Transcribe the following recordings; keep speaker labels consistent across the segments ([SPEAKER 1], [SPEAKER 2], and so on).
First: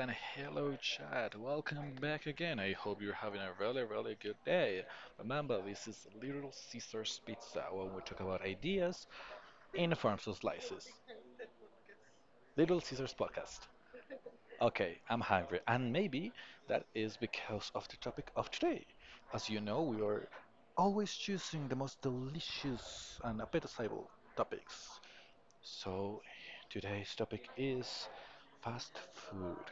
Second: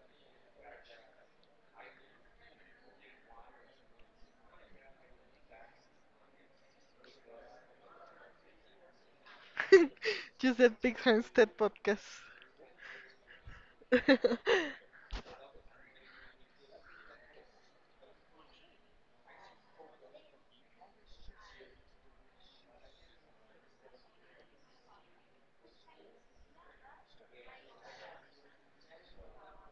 [SPEAKER 1] and hello, chat. Welcome back again. I hope you're having a really good day. Remember, this is Little Caesars Pizza, when we talk about ideas in forms of
[SPEAKER 2] Just that
[SPEAKER 1] slices.
[SPEAKER 2] big Hempstead podcast.
[SPEAKER 1] Little Caesars Podcast. Okay, I'm hungry, and maybe that is because of the topic of today. As you know, we are always choosing the most delicious and appetizable topics. So, today's topic is fast food.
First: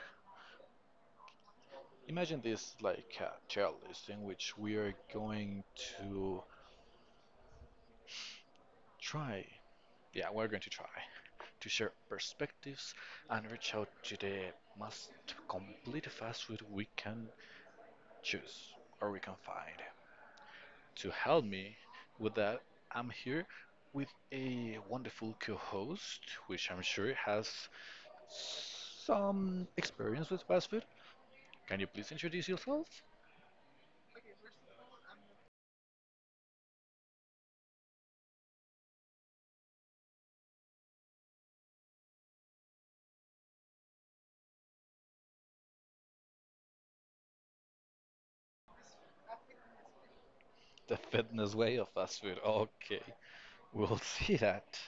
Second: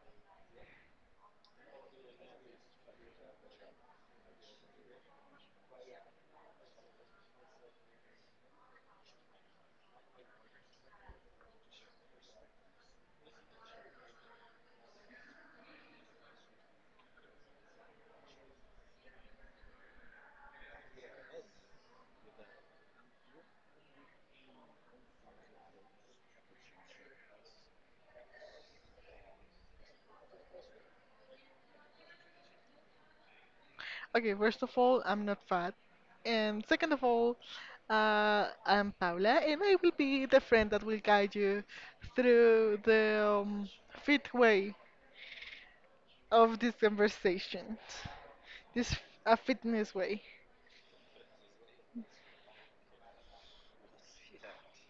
[SPEAKER 1] Imagine this like a tier list in which we are going to try, try to share perspectives and reach out to the most complete fast food we can choose or we can find. To help me with that, I'm here with a wonderful co host, which I'm sure has some experience with fast food. Can you please introduce yourself?
[SPEAKER 2] Okay, first of all, I'm not fat. And second of all, I'm Paula, and I will be the friend that will guide you through the fit way of this conversation. A fitness way.
[SPEAKER 1] The fitness way of fast food. Okay, we'll see that.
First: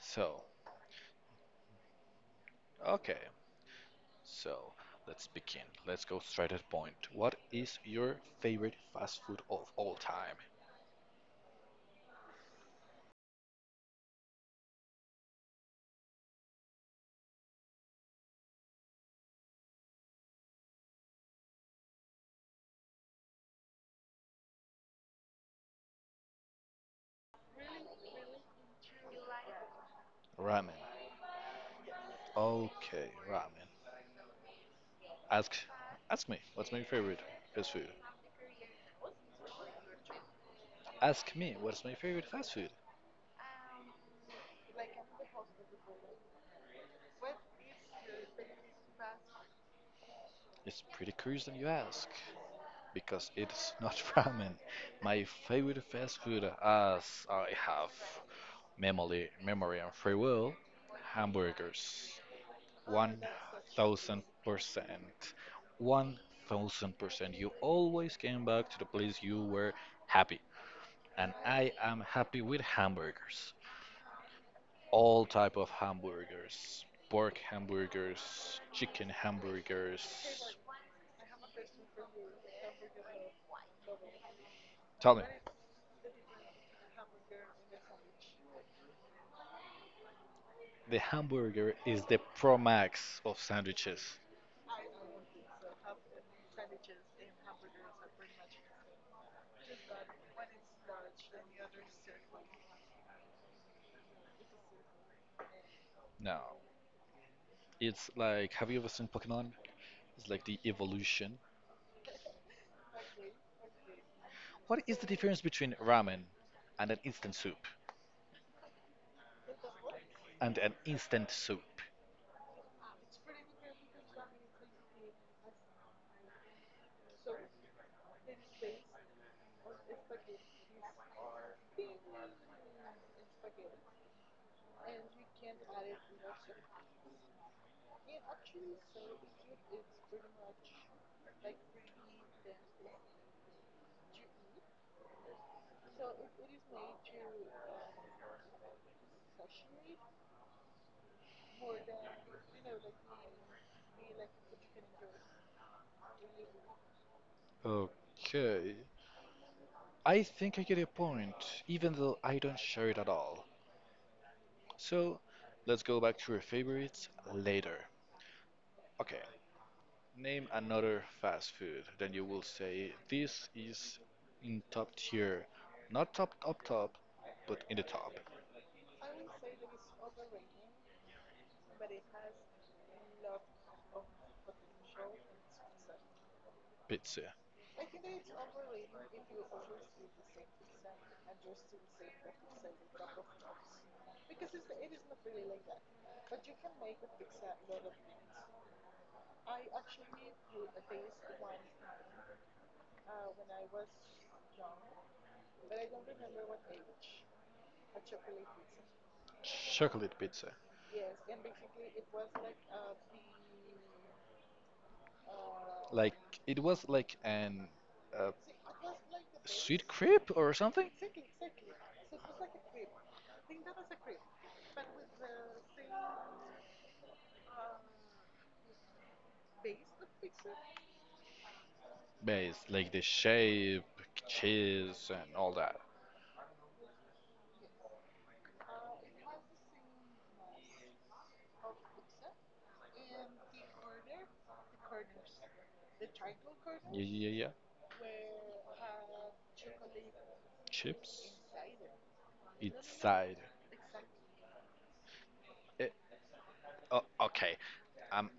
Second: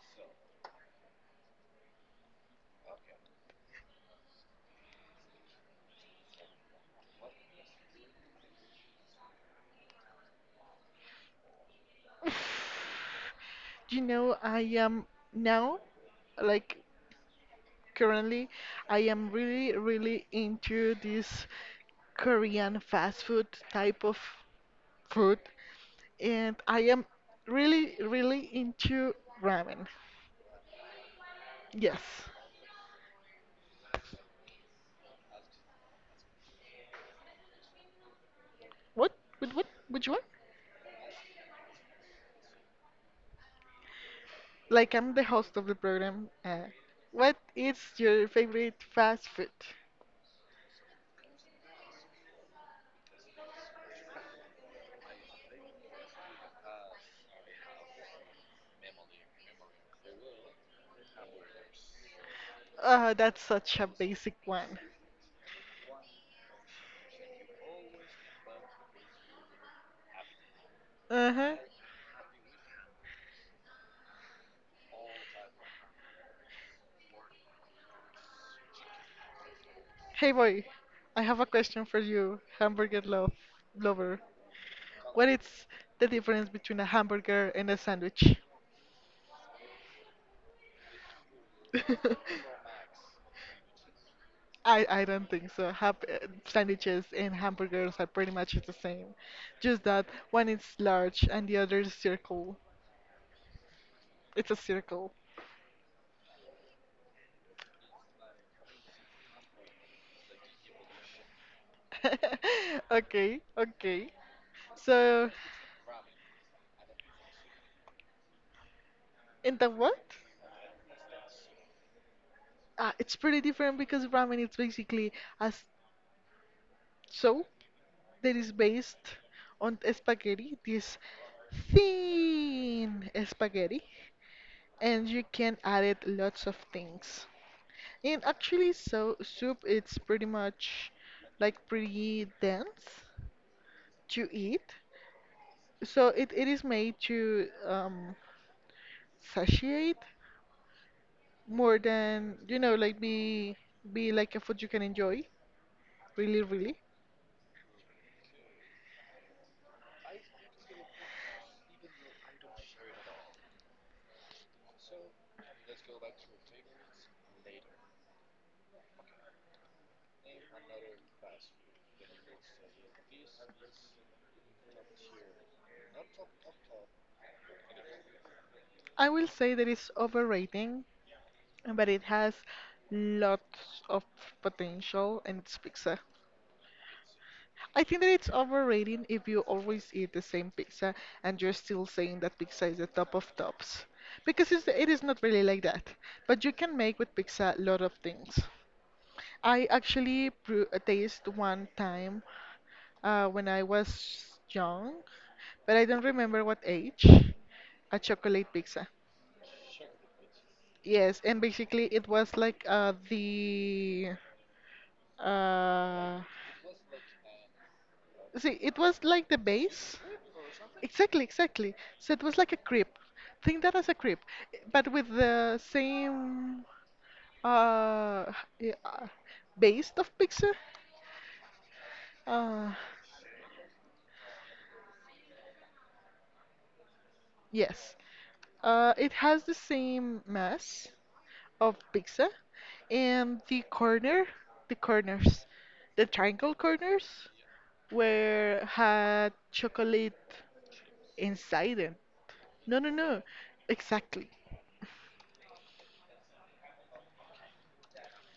[SPEAKER 1] So, okay. So, let's begin. Let's go straight at point. What is your favorite fast food of all time?
[SPEAKER 2] You know, I am now, like, currently, I am really, really into this Korean fast food type of food, and I am really, really into ramen.
[SPEAKER 1] Ramen.
[SPEAKER 2] Yes.
[SPEAKER 1] Okay, ramen. Ask ask me, what's my favorite fast food?
[SPEAKER 2] What? What? What? Which one?
[SPEAKER 1] Ask me, what's my favorite fast food?
[SPEAKER 2] Like I'm the host of the program. What is your favorite fast food?
[SPEAKER 1] It's pretty curious that you ask because it's not ramen. My favorite fast food as I have memory and free will hamburgers.
[SPEAKER 2] Oh,
[SPEAKER 1] One
[SPEAKER 2] that's such a
[SPEAKER 1] thousand
[SPEAKER 2] basic one.
[SPEAKER 1] percent. 1,000%. You always came back to the place you were happy. And
[SPEAKER 2] Uh-huh.
[SPEAKER 1] I am happy with hamburgers. All type of hamburgers. Pork hamburgers, chicken hamburgers.
[SPEAKER 2] Hey boy, I have a question for you, hamburger lover.
[SPEAKER 1] Tell me,
[SPEAKER 2] What is the difference between a hamburger and a sandwich?
[SPEAKER 1] the hamburger is the Pro Max of sandwiches.
[SPEAKER 2] I don't think so. Sandwiches and hamburgers are pretty much the same. Just that one is large and the other is circle. It's a circle.
[SPEAKER 1] No. It's like, have you ever seen Pokemon? It's like the evolution.
[SPEAKER 2] Okay, okay.
[SPEAKER 1] What is the
[SPEAKER 2] So,
[SPEAKER 1] difference between ramen and an instant soup?
[SPEAKER 2] in the what?
[SPEAKER 1] And an instant soup.
[SPEAKER 2] It's pretty different because ramen is basically a soup that is based on spaghetti, this thin spaghetti, and you can add it lots of things. And actually, so soup it's pretty much like pretty dense to eat. So it is made to satiate more than like be like a food you can enjoy really really.
[SPEAKER 1] Okay. I think I get your point, even though I don't share it at all. So, let's go back to your favorites later. Okay, name another fast food. Then you will say this is in top tier. Not top, but in the top.
[SPEAKER 2] I will say that it's overrating but it has lots of potential and it's pizza.
[SPEAKER 1] Pizza.
[SPEAKER 2] I think that it's overrated if you always eat the same pizza and you're still saying that pizza is the top of tops. Because it is not really like that. But you can make with pizza a lot of things. I actually pr taste one time, when I was young, but I don't remember what age, a chocolate pizza.
[SPEAKER 1] Chocolate pizza.
[SPEAKER 2] Yes, and basically it was like, the
[SPEAKER 1] Like,
[SPEAKER 2] uh,
[SPEAKER 1] it was like an. Uh,
[SPEAKER 2] see, it was like the
[SPEAKER 1] Sweet
[SPEAKER 2] base.
[SPEAKER 1] crepe or something?
[SPEAKER 2] Exactly, exactly. So it was like a crepe. Think that as a crepe, but with the same, uh, yeah, based of picture?
[SPEAKER 1] Base,
[SPEAKER 2] Uh,
[SPEAKER 1] like the shape, cheese, and all that.
[SPEAKER 2] yes. It has the same mass of pizza and the corners, the triangle
[SPEAKER 1] Yeah,
[SPEAKER 2] corners
[SPEAKER 1] yeah, yeah.
[SPEAKER 2] were had chocolate
[SPEAKER 1] Chips.
[SPEAKER 2] inside them. No, no, no.
[SPEAKER 1] Inside.
[SPEAKER 2] Exactly.
[SPEAKER 1] Eh, oh, okay. Um,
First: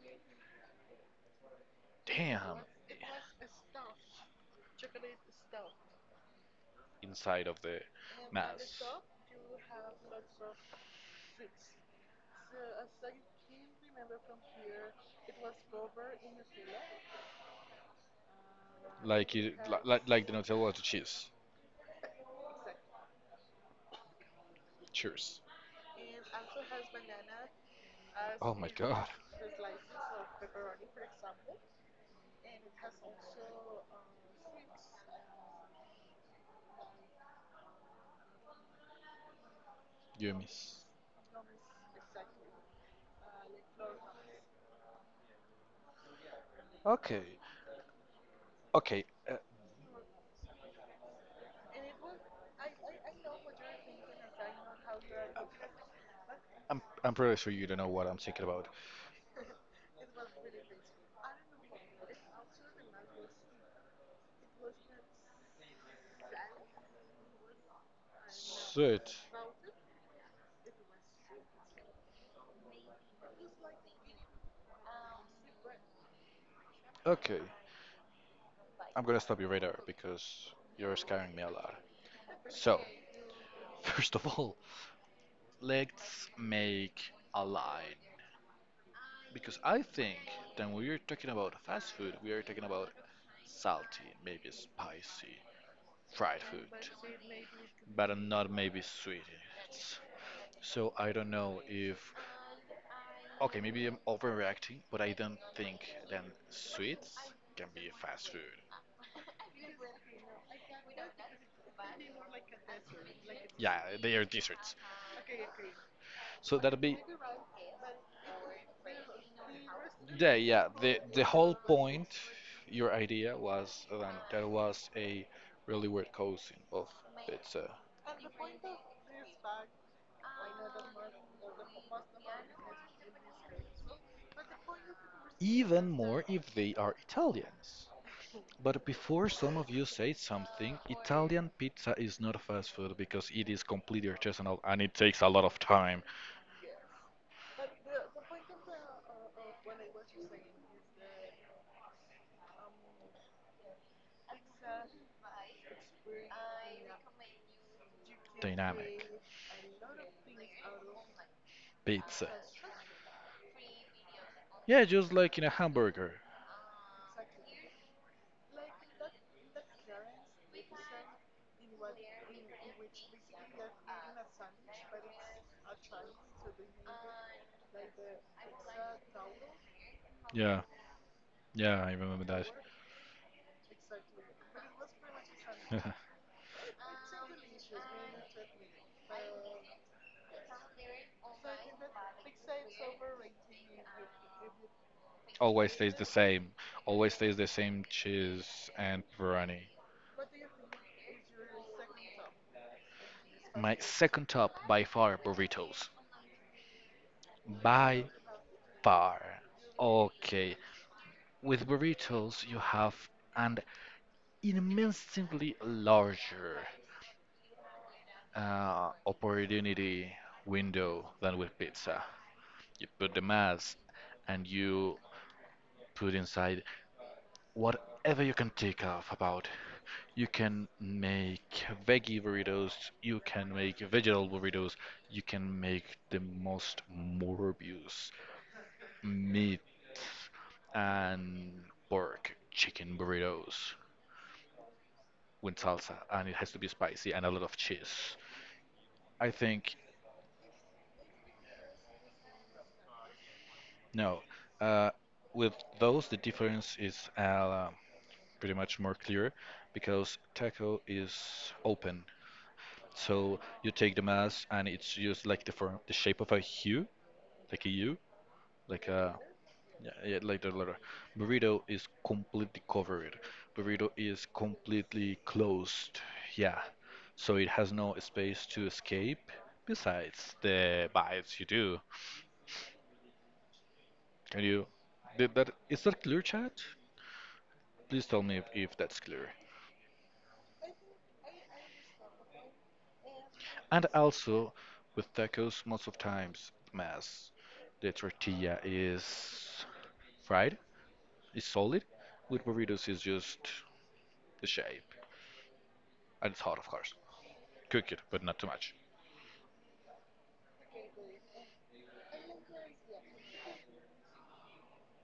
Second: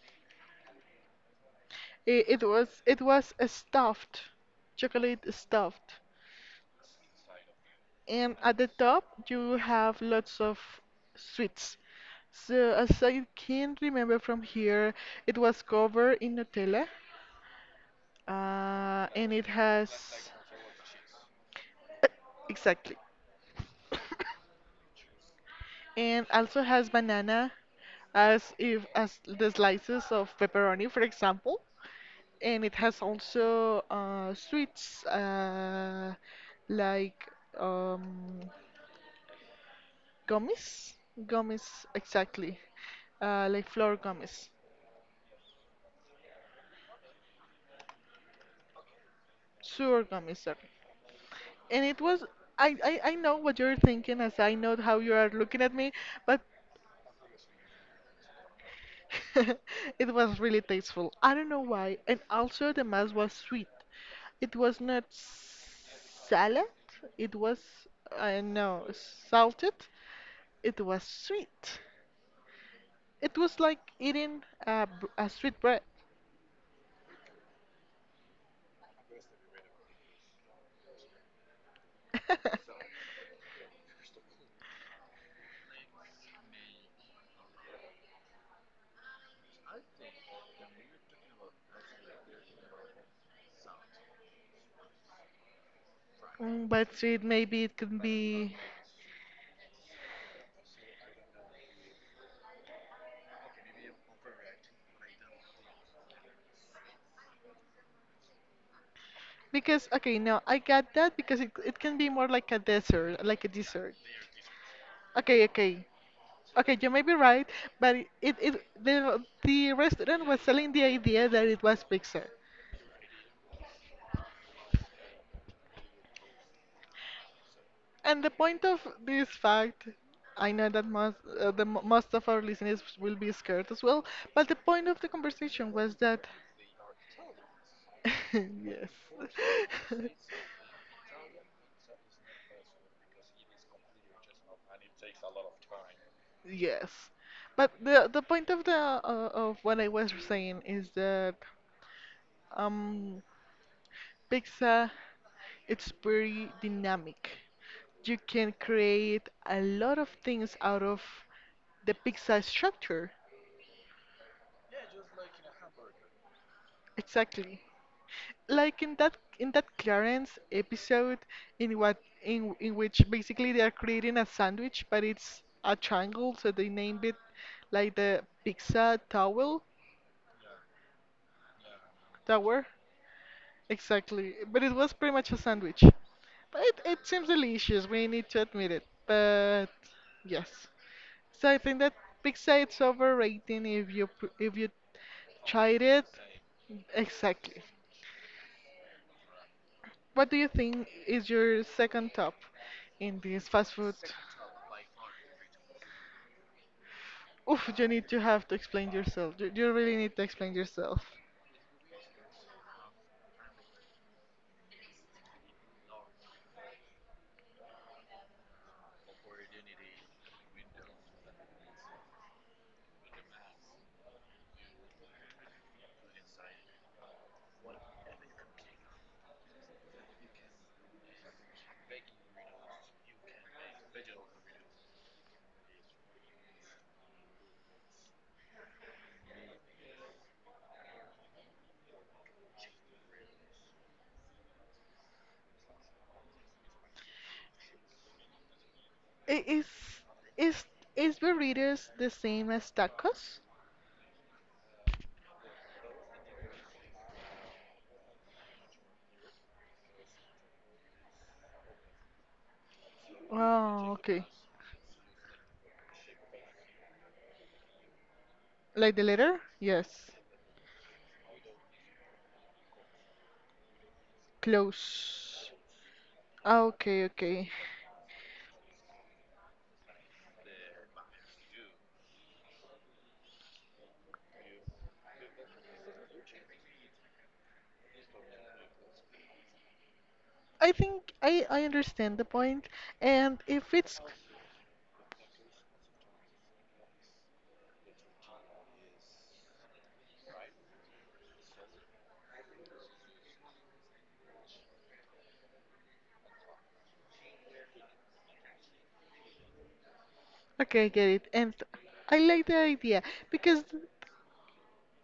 [SPEAKER 2] It, it
[SPEAKER 1] Damn.
[SPEAKER 2] was it was a stuffed chocolate stuffed.
[SPEAKER 1] Inside of the
[SPEAKER 2] And at the
[SPEAKER 1] mass.
[SPEAKER 2] top, you have lots of sweets. So, as I can remember from here, it was covered in Nutella, and
[SPEAKER 1] Like
[SPEAKER 2] it
[SPEAKER 1] it,
[SPEAKER 2] has,
[SPEAKER 1] like the Nutella to cheese.
[SPEAKER 2] uh, exactly,
[SPEAKER 1] Cheers.
[SPEAKER 2] and also has banana, as
[SPEAKER 1] Oh my
[SPEAKER 2] if
[SPEAKER 1] god.
[SPEAKER 2] as the slices of pepperoni, for example. And it has also, sweets, like, um,
[SPEAKER 1] You miss.
[SPEAKER 2] gummies? Gummies, exactly. Like flour gummies,
[SPEAKER 1] Okay. Okay.
[SPEAKER 2] sewer gummies, sorry. And it was, I know what you're thinking as I know how you are looking at me, but
[SPEAKER 1] I'm pretty sure you don't know what I'm thinking about.
[SPEAKER 2] it was really tasteful. I don't know why. And also the mass was sweet. It was not salad, it was, I know,
[SPEAKER 1] Sweet.
[SPEAKER 2] salted. It was sweet. It was like eating a sweet bread.
[SPEAKER 1] Okay, I'm gonna stop you right there because you're scaring me a lot. So, first of all, let's make a line. Because I think that when we're talking about fast food, we are talking about salty, maybe spicy, fried food,
[SPEAKER 2] Mm, but sweet, maybe it could
[SPEAKER 1] but not
[SPEAKER 2] be
[SPEAKER 1] maybe sweet. It's- So I don't know if, okay, maybe I'm overreacting, but I don't think then sweets can be fast food.
[SPEAKER 2] because, okay, no, I got that because it can be more like a dessert, like a
[SPEAKER 1] Yeah,
[SPEAKER 2] dessert.
[SPEAKER 1] they are desserts.
[SPEAKER 2] Okay, okay,
[SPEAKER 1] So
[SPEAKER 2] okay,
[SPEAKER 1] that'll
[SPEAKER 2] you
[SPEAKER 1] be
[SPEAKER 2] may be right, but it the restaurant
[SPEAKER 1] yeah,
[SPEAKER 2] was
[SPEAKER 1] yeah.
[SPEAKER 2] selling the
[SPEAKER 1] The
[SPEAKER 2] idea that
[SPEAKER 1] whole
[SPEAKER 2] it was
[SPEAKER 1] point,
[SPEAKER 2] pizza,
[SPEAKER 1] your idea was that that was a really weird cousin of pizza.
[SPEAKER 2] and the point of this fact. I know that most of our listeners will be scared as well, but the point of the conversation
[SPEAKER 1] Even
[SPEAKER 2] was
[SPEAKER 1] more
[SPEAKER 2] that,
[SPEAKER 1] if they are Italians. But
[SPEAKER 2] yes.
[SPEAKER 1] before some of you say something, Italian pizza is not fast food because it is completely artisanal and it takes a lot of time.
[SPEAKER 2] Yes, but the point of what I was saying is that, um pizza it's very dynamic. You can create a lot of things out of the
[SPEAKER 1] Pizza.
[SPEAKER 2] pizza structure.
[SPEAKER 1] Yeah, just like in a hamburger.
[SPEAKER 2] Exactly. Like in that Clarence episode in what in which basically they are creating a sandwich but it's a triangle, so they named it like the pizza towel
[SPEAKER 1] Yeah, yeah, I remember
[SPEAKER 2] tower. Exactly. But it was pretty much a sandwich.
[SPEAKER 1] that.
[SPEAKER 2] But it seems delicious, we need to admit it. But yes. So I think that pizza it's overrating if you
[SPEAKER 1] Always
[SPEAKER 2] tried
[SPEAKER 1] tastes
[SPEAKER 2] it.
[SPEAKER 1] the same. Always tastes the
[SPEAKER 2] Exactly.
[SPEAKER 1] same cheese and pepperoni.
[SPEAKER 2] What do you think is your second top in this fast
[SPEAKER 1] My
[SPEAKER 2] food?
[SPEAKER 1] second top by far burritos.
[SPEAKER 2] Oof, you need
[SPEAKER 1] By
[SPEAKER 2] to have to explain yourself.
[SPEAKER 1] far.
[SPEAKER 2] You really need to explain
[SPEAKER 1] Okay.
[SPEAKER 2] yourself.
[SPEAKER 1] With burritos, you have an immensely larger opportunity window than with pizza. You put the mass and you put inside whatever you can think of about. You can make veggie burritos, you can make vegetable burritos, you can make the most morbius meat and pork chicken burritos with salsa, and it has to be spicy and a lot of cheese. I
[SPEAKER 2] I- Is
[SPEAKER 1] think
[SPEAKER 2] is is burritos the same as tacos?
[SPEAKER 1] no. Uh, with those, the difference is pretty much more clear because taco is open. So you
[SPEAKER 2] Oh,
[SPEAKER 1] take the
[SPEAKER 2] okay.
[SPEAKER 1] mass, and it's just like the form, the shape of a U, like a U, like
[SPEAKER 2] Like the
[SPEAKER 1] a
[SPEAKER 2] letter?
[SPEAKER 1] yeah,
[SPEAKER 2] Yes.
[SPEAKER 1] yeah, like the letter. Burrito is completely covered. Burrito is completely
[SPEAKER 2] Close.
[SPEAKER 1] closed. Yeah,
[SPEAKER 2] Ah, okay,
[SPEAKER 1] so it
[SPEAKER 2] okay.
[SPEAKER 1] has no space to escape. Besides the bites you do, can you? Did that is that clear, chat? Please tell me if that's clear.
[SPEAKER 2] I think I understand the point, and if
[SPEAKER 1] And
[SPEAKER 2] it's
[SPEAKER 1] also, with tacos, most of times mass, the tortilla is fried. It's solid. With burritos, it's just the shape. And it's hot, of course. Cook it, but not too much.
[SPEAKER 2] okay, I get it. And I like the idea because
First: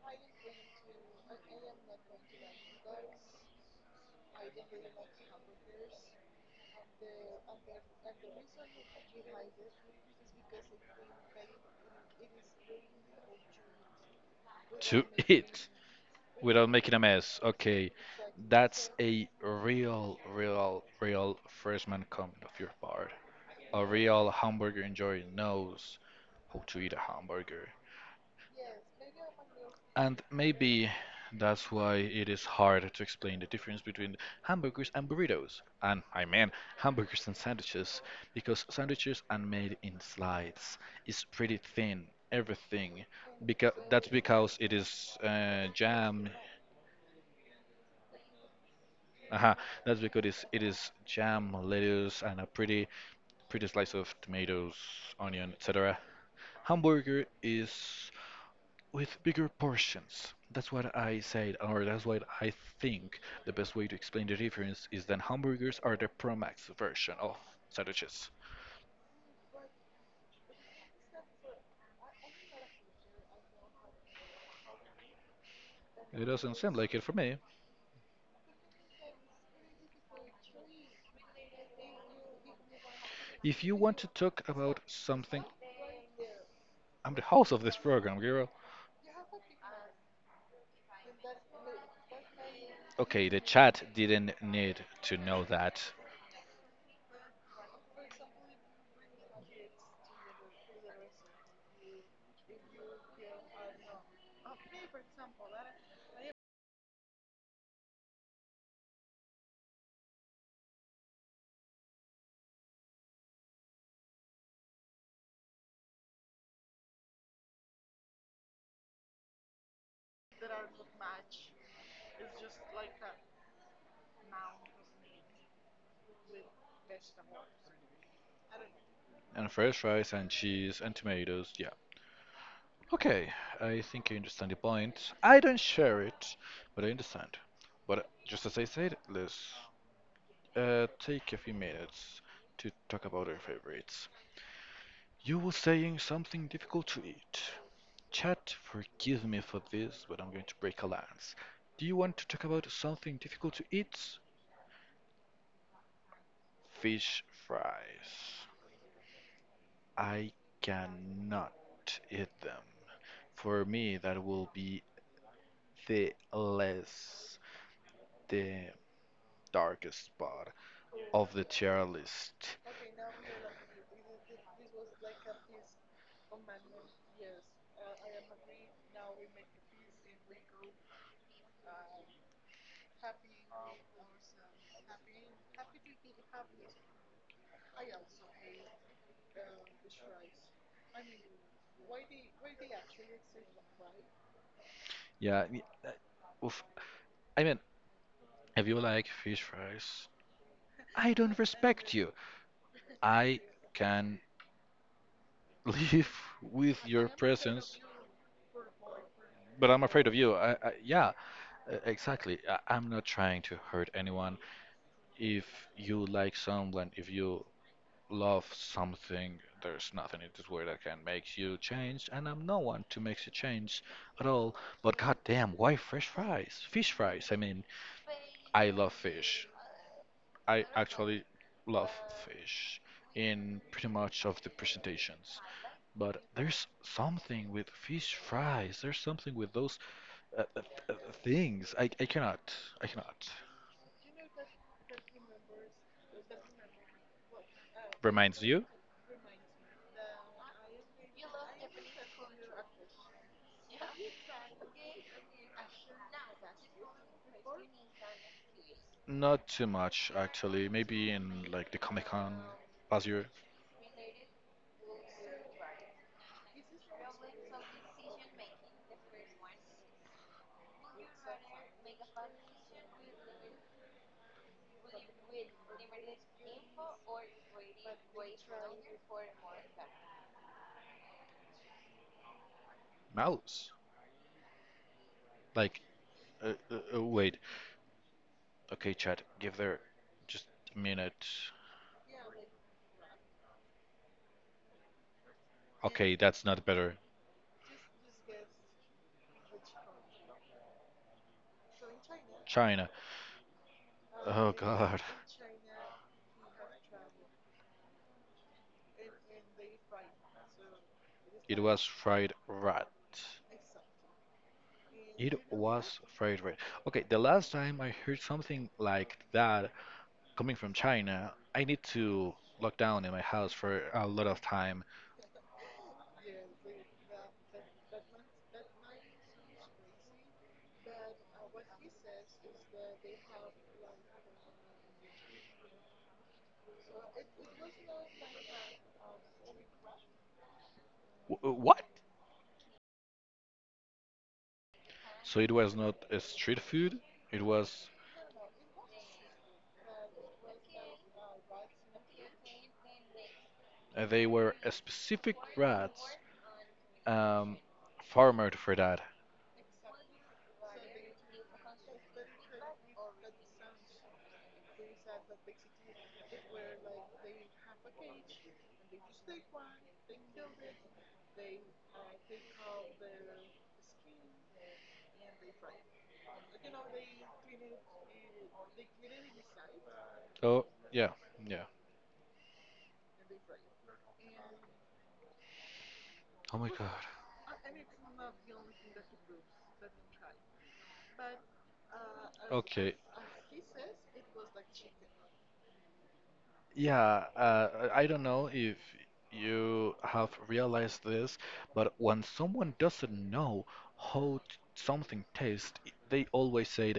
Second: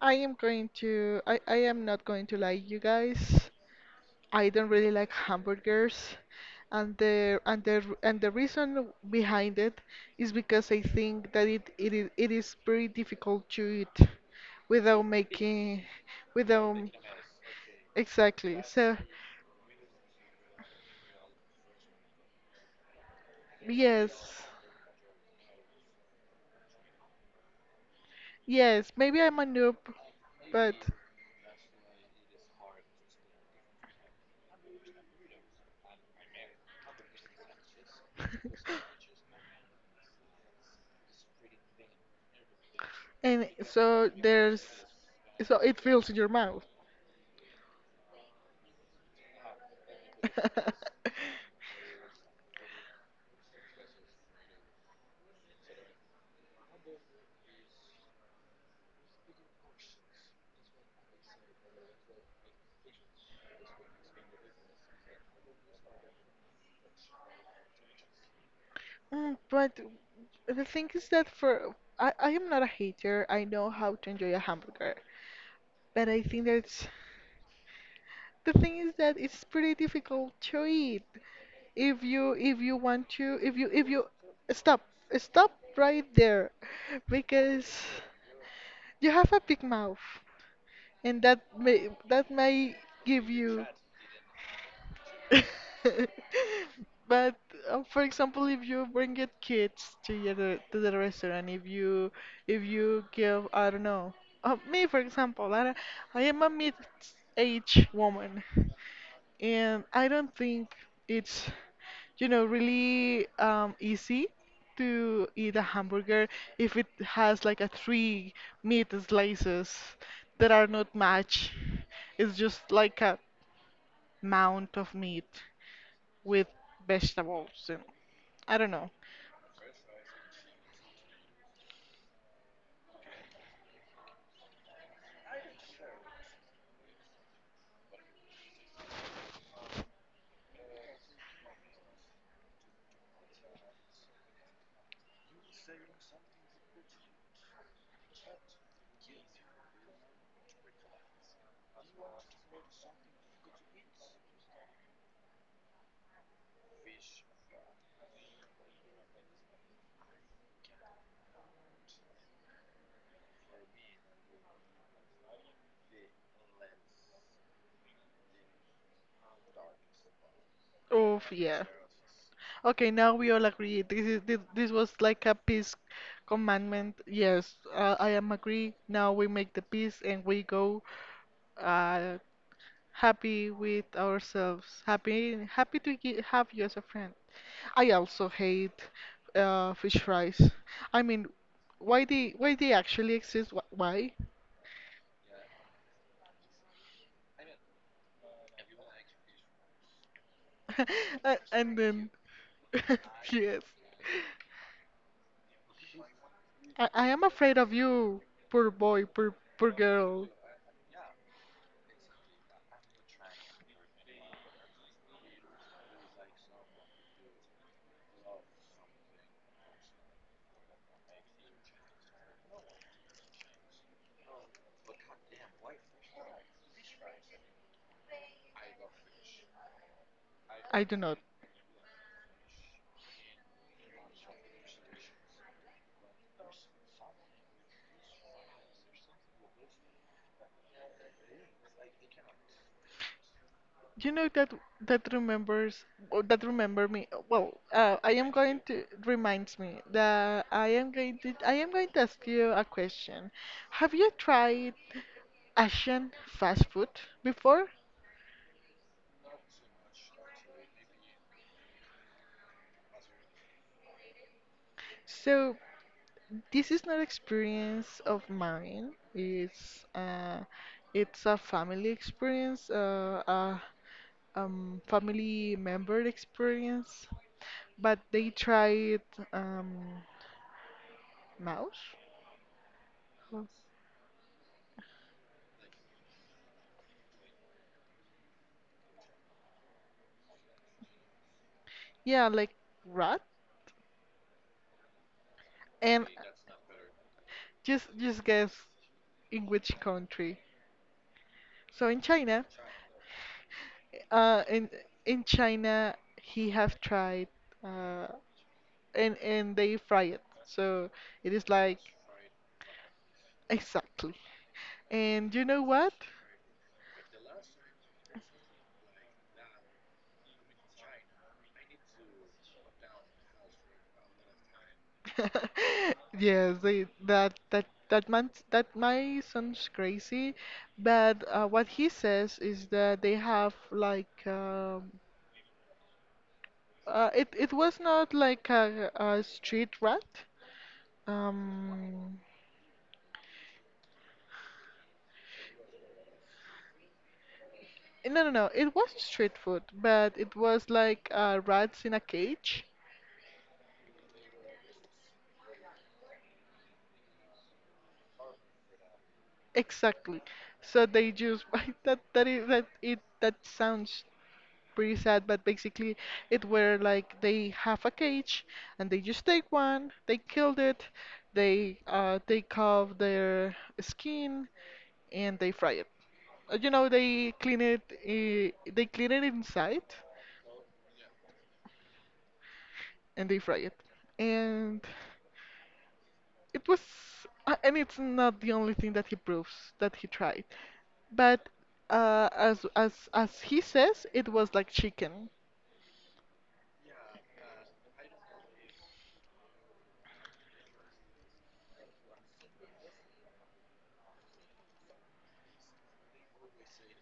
[SPEAKER 2] I am not going to lie, you guys. I don't really like hamburgers, and the reason behind it is because I think that it is very difficult to eat
[SPEAKER 1] To
[SPEAKER 2] without
[SPEAKER 1] eat
[SPEAKER 2] making,
[SPEAKER 1] without
[SPEAKER 2] without,
[SPEAKER 1] making a mess. Okay,
[SPEAKER 2] exactly.
[SPEAKER 1] that's
[SPEAKER 2] So
[SPEAKER 1] a real freshman comment of your part. A real
[SPEAKER 2] yes,
[SPEAKER 1] hamburger enjoyer knows how to eat a hamburger.
[SPEAKER 2] yes, maybe I'm a noob,
[SPEAKER 1] And
[SPEAKER 2] but,
[SPEAKER 1] maybe that's why it is hard to explain the difference between hamburgers and burritos. And I mean hamburgers and sandwiches, because sandwiches are made in slices. It's pretty thin, everything.
[SPEAKER 2] and
[SPEAKER 1] Because
[SPEAKER 2] so
[SPEAKER 1] that's because
[SPEAKER 2] there's,
[SPEAKER 1] it is
[SPEAKER 2] so it fills your
[SPEAKER 1] jam.
[SPEAKER 2] mouth.
[SPEAKER 1] uh That's because it is jam, lettuce, and a pretty slice of tomatoes, onion, etc. Hamburger is with bigger portions. That's what I said, or that's what I think the best way to explain the difference is that hamburgers are the Pro Max version of sandwiches.
[SPEAKER 2] Mm, but the thing is that, for, I am not a hater. I know how to enjoy a hamburger, but I
[SPEAKER 1] It
[SPEAKER 2] think
[SPEAKER 1] doesn't seem
[SPEAKER 2] that's,
[SPEAKER 1] like it for me.
[SPEAKER 2] the thing is that it's pretty difficult to eat. If you want to, if
[SPEAKER 1] If
[SPEAKER 2] you
[SPEAKER 1] you
[SPEAKER 2] if
[SPEAKER 1] want
[SPEAKER 2] you
[SPEAKER 1] to talk
[SPEAKER 2] stop
[SPEAKER 1] about something,
[SPEAKER 2] stop right there,
[SPEAKER 1] I'm the host of
[SPEAKER 2] because
[SPEAKER 1] this program, girl.
[SPEAKER 2] you have a big mouth, and that may give
[SPEAKER 1] Okay, the
[SPEAKER 2] you.
[SPEAKER 1] chat didn't need to know that.
[SPEAKER 2] But for example, if you bring your kids to to the restaurant, if you give, I don't know, me for example, I don't- I am a mid-age woman, and I don't think it's, really, easy to eat a hamburger if it has like a three meat slices that are not match. It's just like a mound of meat with vegetables. And I don't know.
[SPEAKER 1] And fresh fries, and cheese and tomatoes, yeah. Okay, I think I understand the point. I don't share it, but I understand. But just as I said, let's take a few minutes to talk about our favorites. You were saying something difficult to eat. Chat, forgive me for this, but I'm going to break a lance. Do you want to talk about something difficult to eat? Fish fries. I cannot eat them. For me, that will be the less, the darkest spot
[SPEAKER 2] Oof,
[SPEAKER 1] of the
[SPEAKER 2] yeah.
[SPEAKER 1] tier list.
[SPEAKER 2] Okay, now we all agree. This was like a peace commandment. Yes, I am agree. Now we make the peace and we go, uh, happy with ourselves. Happy, happy have you as a friend. I also hate, fish fries. I mean, why they actually exist? Why?
[SPEAKER 1] Yeah, oof. I mean, if you like fish fries, I don't
[SPEAKER 2] And
[SPEAKER 1] respect
[SPEAKER 2] then,
[SPEAKER 1] you. I
[SPEAKER 2] yes.
[SPEAKER 1] can live with
[SPEAKER 2] I
[SPEAKER 1] your
[SPEAKER 2] am afraid of
[SPEAKER 1] presence,
[SPEAKER 2] you, poor boy, poor
[SPEAKER 1] but
[SPEAKER 2] poor
[SPEAKER 1] I'm afraid of
[SPEAKER 2] girl.
[SPEAKER 1] you. Yeah, exactly. I'm not trying to hurt anyone. If you like someone, if you love something, there's nothing in this world that can make you change, and I'm no one to make you change at all. But goddamn, why fresh fries? Fish fries. I mean, I love fish. I
[SPEAKER 2] I do not.
[SPEAKER 1] actually love fish in pretty much of the presentations. But there's something with fish fries. There's something with those uh, uh, uh, things. I cannot. I cannot.
[SPEAKER 2] You know that that remembers, oh, that remember me. Well, I am
[SPEAKER 1] Reminds
[SPEAKER 2] going
[SPEAKER 1] you?
[SPEAKER 2] to reminds me that I am going to ask you a question. Have you tried Asian fast food before?
[SPEAKER 1] Not too much, actually. Maybe in like the Comic Con past year.
[SPEAKER 2] So this is not experience of mine. It's, it's a family experience, a family member experience. But they tried, um mouse?
[SPEAKER 1] Mouse. Like, wait. Okay, Chad, give there just a minute.
[SPEAKER 2] Yeah, like rat. And
[SPEAKER 1] Okay, that's not better.
[SPEAKER 2] just guess in which country. So in China,
[SPEAKER 1] China.
[SPEAKER 2] uh
[SPEAKER 1] Oh
[SPEAKER 2] in
[SPEAKER 1] God.
[SPEAKER 2] in China he have tried, uh and they fry it. So it is
[SPEAKER 1] It
[SPEAKER 2] like,
[SPEAKER 1] was fried rat.
[SPEAKER 2] exactly. And
[SPEAKER 1] It
[SPEAKER 2] you know what?
[SPEAKER 1] was fried rat. Okay, the last time I heard something like that coming from China, I need to lock down in my house for a lot of time.
[SPEAKER 2] Yes, they, that man, that my son's crazy, but, what he says is that they have, like, it was not like a street rat.
[SPEAKER 1] What?
[SPEAKER 2] Um,
[SPEAKER 1] So it was not a street food. It was
[SPEAKER 2] no, no, no. It was street food, but it was like, rats in a cage.
[SPEAKER 1] they were a specific rats um, farmed for that.
[SPEAKER 2] Exactly. So they just that that is that it that sounds pretty sad, but basically it were like they have a cage and they just take one, they killed it, they, take off their skin and they fry it. You know, they clean it inside,
[SPEAKER 1] Oh, yeah, yeah.
[SPEAKER 2] and they fry it. And
[SPEAKER 1] Oh
[SPEAKER 2] it
[SPEAKER 1] my
[SPEAKER 2] was,
[SPEAKER 1] God.
[SPEAKER 2] and it's not the only thing that he proves that he tried, but, as
[SPEAKER 1] Okay.
[SPEAKER 2] as as he says, it was like chicken,
[SPEAKER 1] Yeah, I don't know if you have realized this, but when someone doesn't know how something tastes, they always say,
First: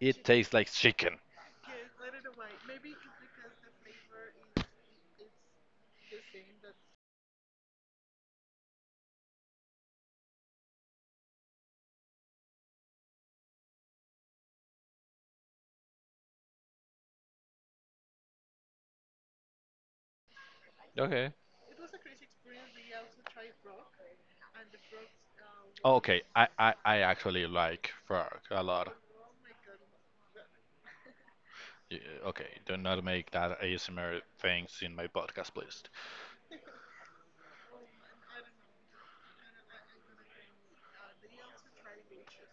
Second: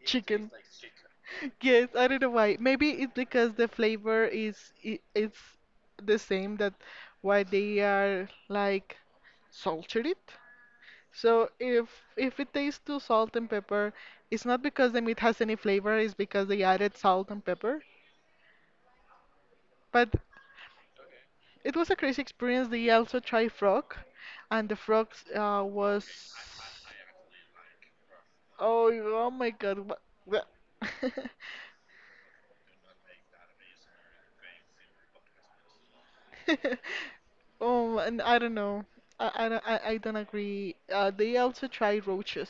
[SPEAKER 1] it
[SPEAKER 2] chicken.
[SPEAKER 1] tastes like chicken.
[SPEAKER 2] Yes, I don't know why. Maybe it's because the flavor is, it's the same that why they are like salted it. So if it tastes too salt and pepper, it's not because the meat has any flavor, it's because they added salt and pepper. But
[SPEAKER 1] Okay.
[SPEAKER 2] it was a crazy experience. They also tried frog, and the frog,
[SPEAKER 1] Okay,
[SPEAKER 2] was,
[SPEAKER 1] I I actually like frog a lot.
[SPEAKER 2] oh, oh my God, what? what-
[SPEAKER 1] Y- Okay, do not make that ASMR things in my podcast, please.
[SPEAKER 2] Oh, and I don't know. I don't agree. They also try roaches.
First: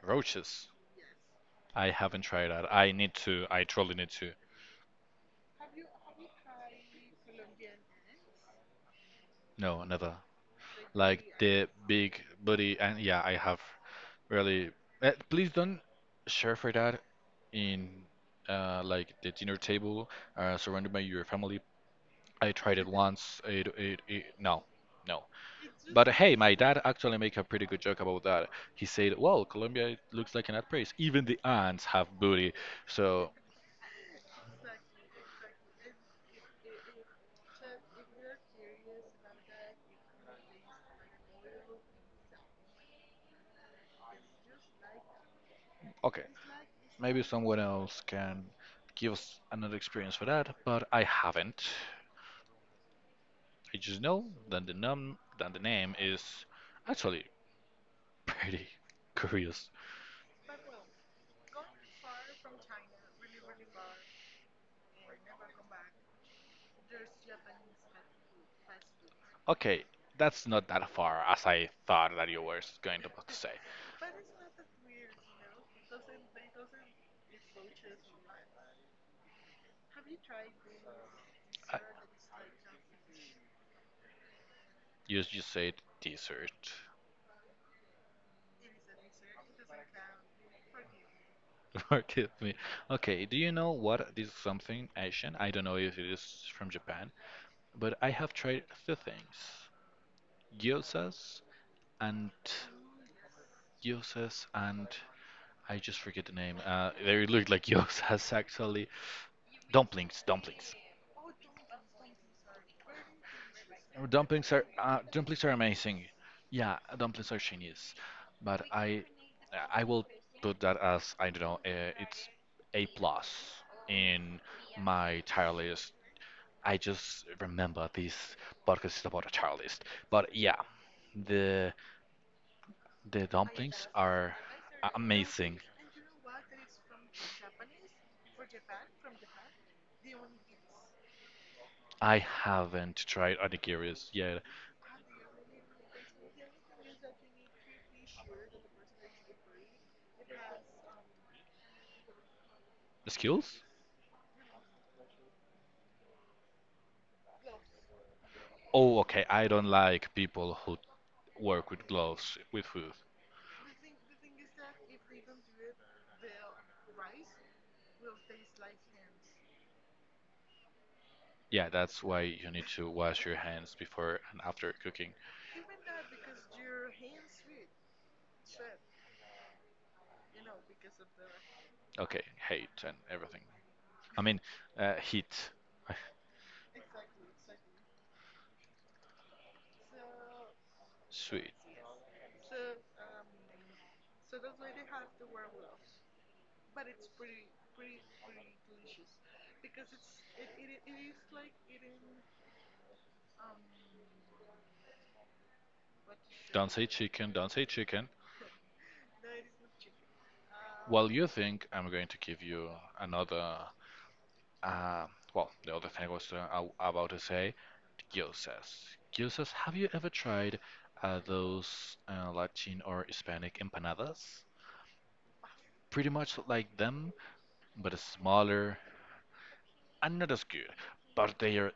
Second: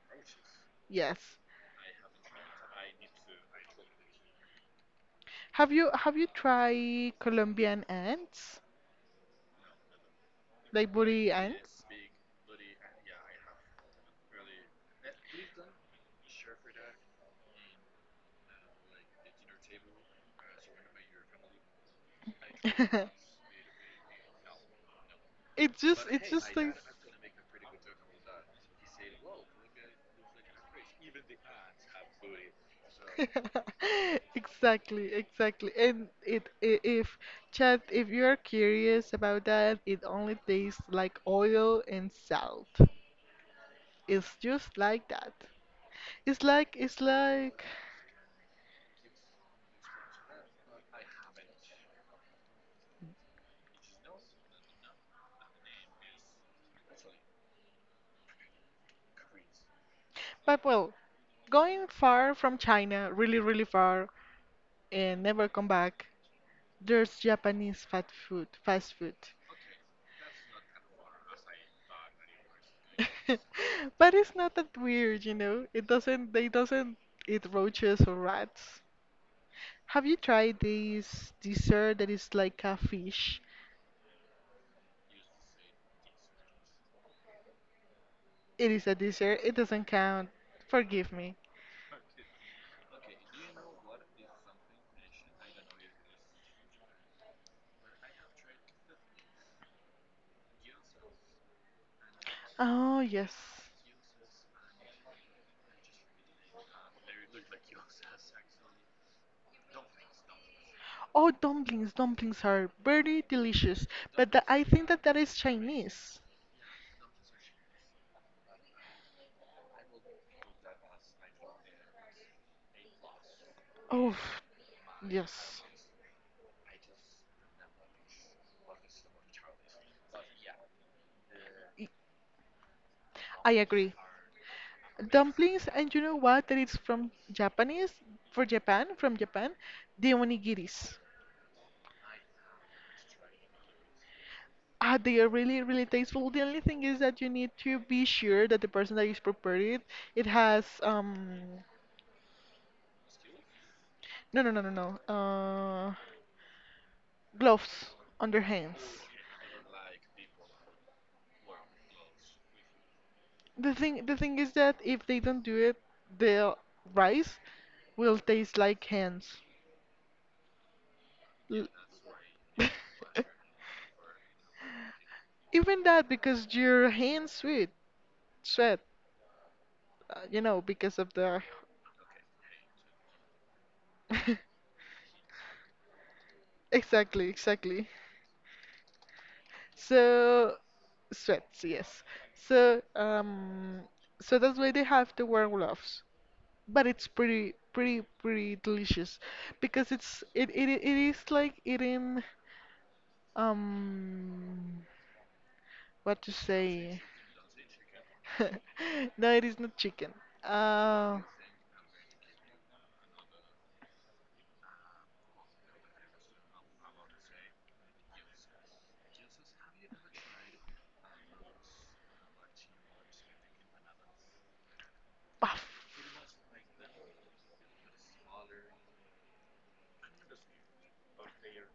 [SPEAKER 1] Roaches.
[SPEAKER 2] Yes.
[SPEAKER 1] I haven't tried that. I need to. I truly need to.
[SPEAKER 2] Have you tried Colombian ants?
[SPEAKER 1] No, never.
[SPEAKER 2] Like
[SPEAKER 1] Like
[SPEAKER 2] woolly
[SPEAKER 1] the
[SPEAKER 2] ants?
[SPEAKER 1] big booty, and yeah, I have really. Eh, please don't share for that in like the dinner table, surrounded by your family. I tried it once. It no, no.
[SPEAKER 2] It's just
[SPEAKER 1] But
[SPEAKER 2] it's
[SPEAKER 1] hey, my
[SPEAKER 2] just like.
[SPEAKER 1] dad actually make a pretty good joke about that. He said, "Well, Colombia looks like an ant place. Even the ants have booty." So
[SPEAKER 2] Exactly, exactly. And it, I if Chad, if you're curious about that, it only tastes like oil and salt. It's just like that.
[SPEAKER 1] okay,
[SPEAKER 2] It's
[SPEAKER 1] maybe someone
[SPEAKER 2] like
[SPEAKER 1] else can give us another experience for that, but I haven't. I just know that the num that the name is actually pretty curious.
[SPEAKER 2] But well, going far from China, really really far, and never come back. There's Japanese fast food, fast food.
[SPEAKER 1] Okay, that's not that far as I thought that you were going to say.
[SPEAKER 2] But it's not that weird, you know. It doesn't, they doesn't eat roaches or rats. Have you tried this
[SPEAKER 1] I,
[SPEAKER 2] dessert that is like a fish?
[SPEAKER 1] You just said dessert.
[SPEAKER 2] It is a dessert. It doesn't count. Forgive me.
[SPEAKER 1] Forgive me. Okay, do you know what? This is something Asian. I don't know if it is from Japan, but I have tried 2 things: gyozas and
[SPEAKER 2] Oh, yes.
[SPEAKER 1] gyozas and I just forget the name. They look like gyozas actually. Dumplings, dumplings.
[SPEAKER 2] Oh, dumplings, dumplings are very delicious,
[SPEAKER 1] Our
[SPEAKER 2] but I think that that is
[SPEAKER 1] Dumplings are amazing.
[SPEAKER 2] Chinese.
[SPEAKER 1] Yeah, dumplings are genius. But I will put that as I don't know. It's a plus
[SPEAKER 2] Oh,
[SPEAKER 1] in my tier
[SPEAKER 2] yes,
[SPEAKER 1] list. I just remember this podcast is about a tier list. But yeah, the
[SPEAKER 2] y-
[SPEAKER 1] the
[SPEAKER 2] I
[SPEAKER 1] dumplings
[SPEAKER 2] agree.
[SPEAKER 1] are amazing.
[SPEAKER 2] Dumplings, and you know what? That it's from Japanese, for Japan, from Japan, the onigiris.
[SPEAKER 1] I haven't tried onigiris yet.
[SPEAKER 2] Ah, they are really, really tasteful. The only thing is that you need to be sure that the person that is prepared it, it has,
[SPEAKER 1] The skills?
[SPEAKER 2] no, no, no, no, no, gloves on their
[SPEAKER 1] Oh,
[SPEAKER 2] hands.
[SPEAKER 1] okay. I don't like people who work with gloves with food.
[SPEAKER 2] The thing is that if they don't do it, the rice will taste like hands. L-
[SPEAKER 1] Yeah, that's why you need to wash your hands before and after cooking.
[SPEAKER 2] Even that, because your hands sweat, because of the.
[SPEAKER 1] Okay, hate and everything. I mean, heat.
[SPEAKER 2] Exactly, exactly. So
[SPEAKER 1] Sweet.
[SPEAKER 2] sweats, yes. So um, so that's why they have to wear gloves. But it's pretty delicious because it's it it it is like eating um what to
[SPEAKER 1] Don't say
[SPEAKER 2] say?
[SPEAKER 1] chicken, don't say chicken.
[SPEAKER 2] No, it is not chicken.
[SPEAKER 1] While
[SPEAKER 2] Uh,
[SPEAKER 1] you think, I'm going to give you another. Uh, well, the other thing I was about to say, gyozas. Gyozas, have you ever tried those Latin or Hispanic empanadas?
[SPEAKER 2] puff.
[SPEAKER 1] Pretty much like them, but smaller and not as good, but they are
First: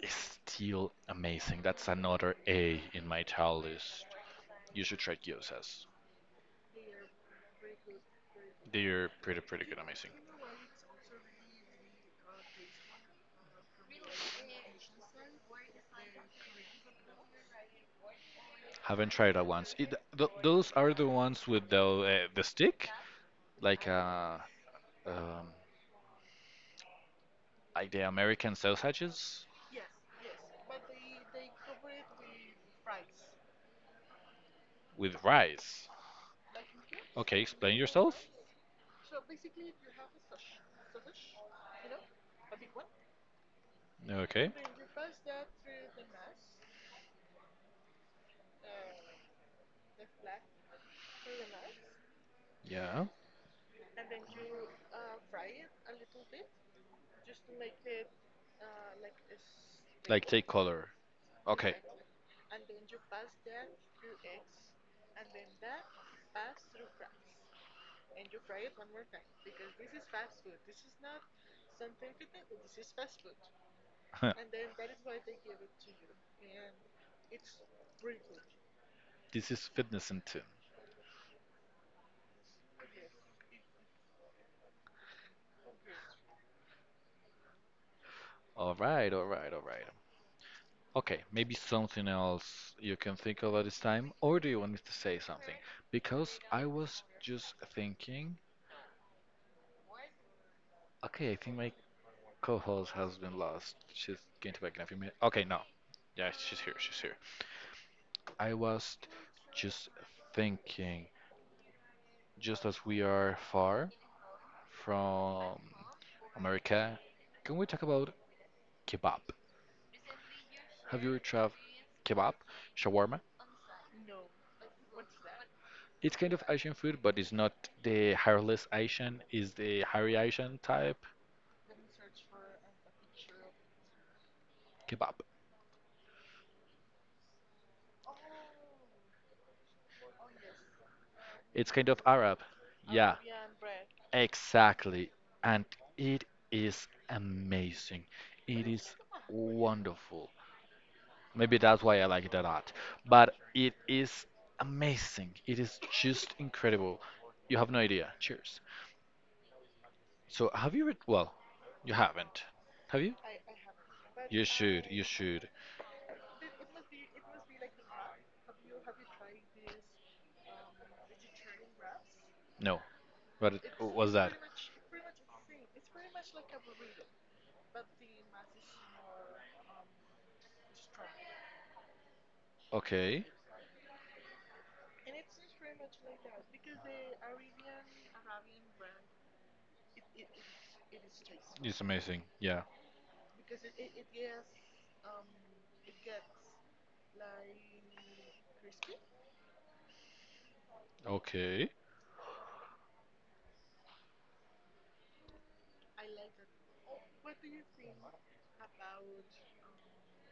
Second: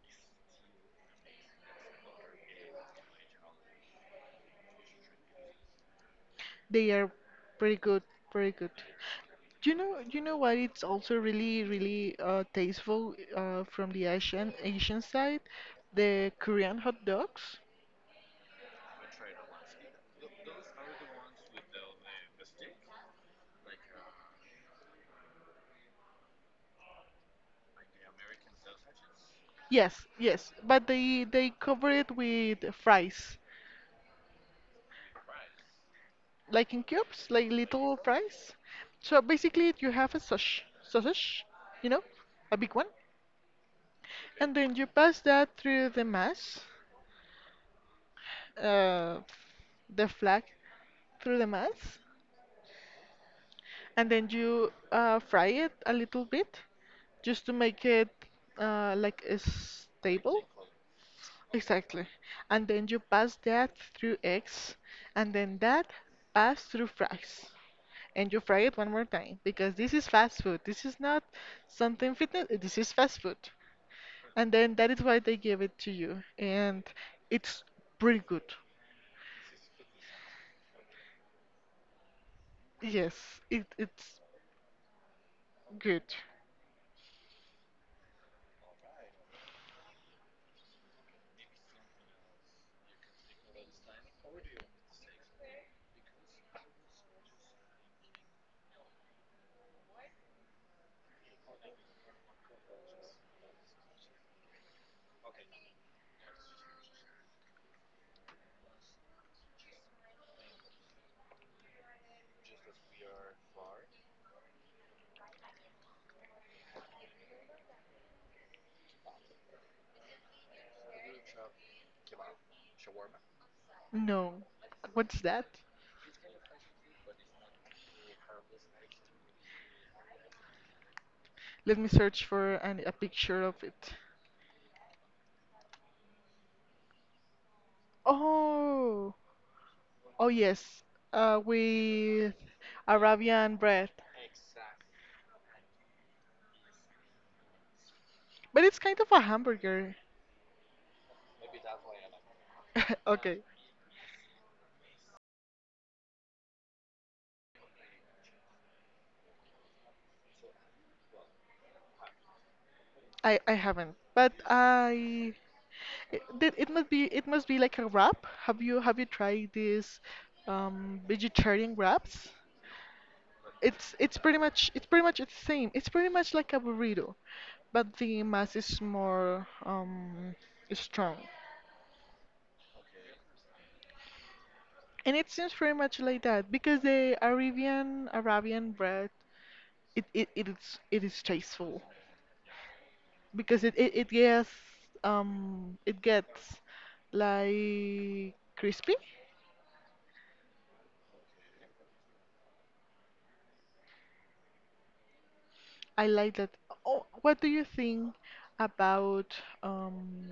[SPEAKER 1] still amazing. That's another A in my child list. You should try gyozas.
[SPEAKER 2] They are pretty good, pretty good.
[SPEAKER 1] They're pretty
[SPEAKER 2] You
[SPEAKER 1] good,
[SPEAKER 2] know,
[SPEAKER 1] amazing.
[SPEAKER 2] you know what? It's also really, really tasteful from the Asian side, the Korean hot dogs.
[SPEAKER 1] Haven't tried that once. It, th those are the ones with the stick, like uh, um, like the American sausages
[SPEAKER 2] Yes, yes, but they cover it with fries.
[SPEAKER 1] with rice.
[SPEAKER 2] Like in cubes,
[SPEAKER 1] Okay,
[SPEAKER 2] like
[SPEAKER 1] explain
[SPEAKER 2] little
[SPEAKER 1] yourself.
[SPEAKER 2] fries. So basically, you have a sausage, you know, a big one,
[SPEAKER 1] Okay.
[SPEAKER 2] and then you pass that through the mass, uh, the flag through the mass,
[SPEAKER 1] Yeah.
[SPEAKER 2] and then you fry it a little bit just to make it like a
[SPEAKER 1] Like
[SPEAKER 2] stable.
[SPEAKER 1] take color. Okay.
[SPEAKER 2] Exactly. And then you pass that through eggs, and then that pass through fries. And you fry it one more time because this is fast food. This is not something fitness. This is fast food. And then that is why they give it to you. And it's pretty good.
[SPEAKER 1] This is fitness and tin.
[SPEAKER 2] Yes, it, it's good.
[SPEAKER 1] All right, all right, all right. Okay, maybe something else you can think of at this time, or do you want me to say something? Because I was just thinking, okay, I think my co-host has been lost. She's going to back in a few minutes. Okay, no. Yeah, she's here. I was just thinking, just as we are far from America, can we talk about kebab? Have you ever tried kebab, shawarma?
[SPEAKER 2] No. What's that?
[SPEAKER 1] It's kind of Asian food, but it's not the hairless Asian. It's the hairy Asian type
[SPEAKER 2] Let me search for a picture of it.
[SPEAKER 1] kebab.
[SPEAKER 2] Oh, oh yes.
[SPEAKER 1] It's kind of
[SPEAKER 2] With
[SPEAKER 1] Arab. Yeah,
[SPEAKER 2] Arabian bread.
[SPEAKER 1] exactly. And it is amazing.
[SPEAKER 2] But
[SPEAKER 1] It
[SPEAKER 2] it's
[SPEAKER 1] is
[SPEAKER 2] kind of a hamburger.
[SPEAKER 1] wonderful. Maybe that's why I like it a lot. But
[SPEAKER 2] Okay,
[SPEAKER 1] it is amazing. It is just incredible. You have no idea. Cheers. So have you read? Well, you haven't. Have you?
[SPEAKER 2] I haven't, but
[SPEAKER 1] You should. You should.
[SPEAKER 2] it must be like a wrap. Have you tried these vegetarian wraps?
[SPEAKER 1] No. But was that?
[SPEAKER 2] It's pretty much the same. It's pretty much like a burrito, but the mass is more strong.
[SPEAKER 1] Okay,
[SPEAKER 2] And it seems pretty much like that because the Arabian bread it is tasteful.
[SPEAKER 1] it's amazing. Yeah.
[SPEAKER 2] Because it gets like crispy.
[SPEAKER 1] Okay.
[SPEAKER 2] I like that. Oh, what do you think about um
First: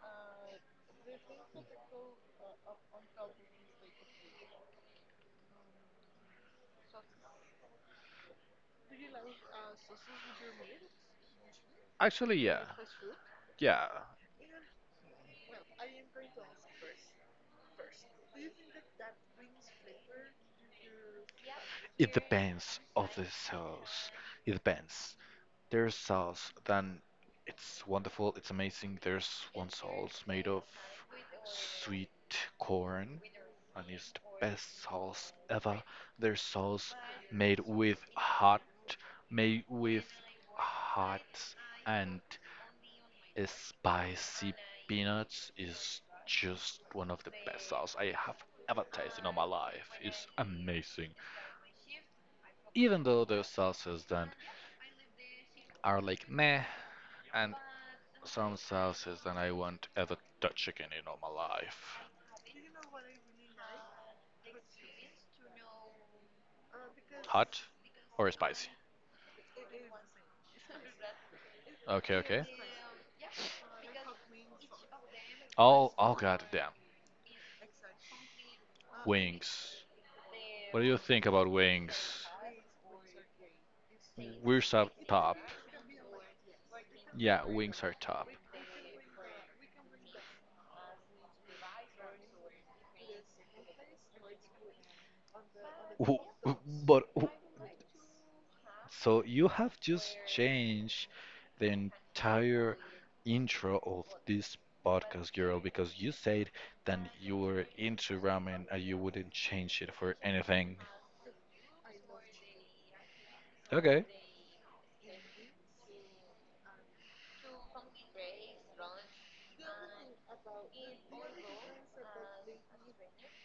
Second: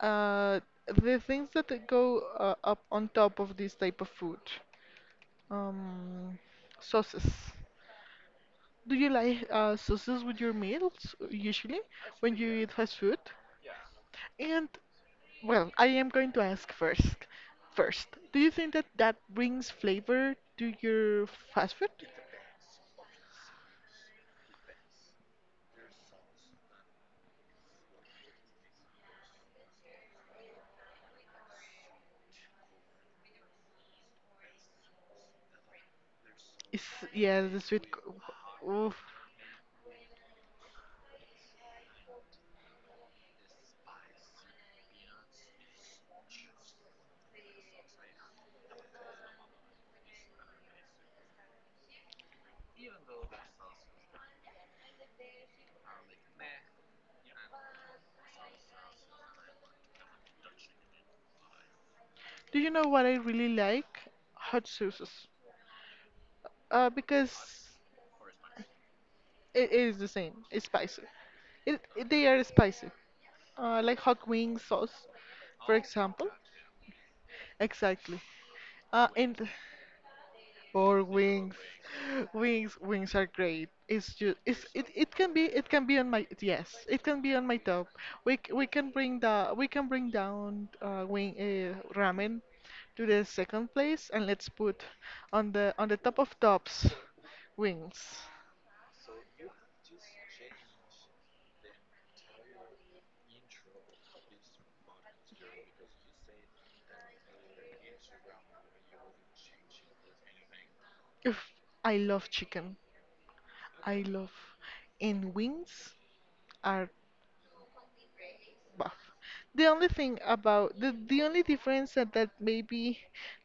[SPEAKER 2] uh the things that go up on top of this type of food? Um, sauces. Do you like sauces with your meals usually when
[SPEAKER 1] Actually,
[SPEAKER 2] you
[SPEAKER 1] yeah.
[SPEAKER 2] eat fast food?
[SPEAKER 1] Yeah.
[SPEAKER 2] And well, I am going to ask first. First, do you think that that brings flavor to your fast food?
[SPEAKER 1] It depends of the sauce. It depends. There's sauce, then it's wonderful, it's amazing. There's one sauce made of sweet corn, and it's the best sauce ever. There's
[SPEAKER 2] Is
[SPEAKER 1] sauce
[SPEAKER 2] yeah,
[SPEAKER 1] made
[SPEAKER 2] the sweet.
[SPEAKER 1] with hot,
[SPEAKER 2] Oof.
[SPEAKER 1] made with hot and Spicy peanuts is just one of the best sauce I have ever tasted in my life. It's amazing. Even though there's sauces that are like meh, and some sauces that I won't ever touch again in all my life.
[SPEAKER 2] Do you know what I really like? Hot sauces. Because
[SPEAKER 1] Hot or spicy?
[SPEAKER 2] it is the same. It's spicy.
[SPEAKER 1] Okay,
[SPEAKER 2] They are
[SPEAKER 1] okay.
[SPEAKER 2] spicy. Like hot wing sauce, for
[SPEAKER 1] Oh, oh
[SPEAKER 2] example.
[SPEAKER 1] god damn.
[SPEAKER 2] Exactly. And
[SPEAKER 1] Wings. What do you
[SPEAKER 2] Or
[SPEAKER 1] think about
[SPEAKER 2] wings.
[SPEAKER 1] wings?
[SPEAKER 2] Wings are great.
[SPEAKER 1] Wings are top.
[SPEAKER 2] It can be on my yes, it can be
[SPEAKER 1] Yeah,
[SPEAKER 2] on my
[SPEAKER 1] wings
[SPEAKER 2] top.
[SPEAKER 1] are top.
[SPEAKER 2] We can bring down wing ramen to the second place and let's put on the top
[SPEAKER 1] Wh-
[SPEAKER 2] of tops
[SPEAKER 1] But
[SPEAKER 2] wings.
[SPEAKER 1] So you have just changed the entire intro of this podcast, girl, because you said that you were into ramen and you wouldn't change it for anything.
[SPEAKER 2] If I love chicken. I
[SPEAKER 1] Okay,
[SPEAKER 2] love and wings are Bah. The only thing about the only difference that maybe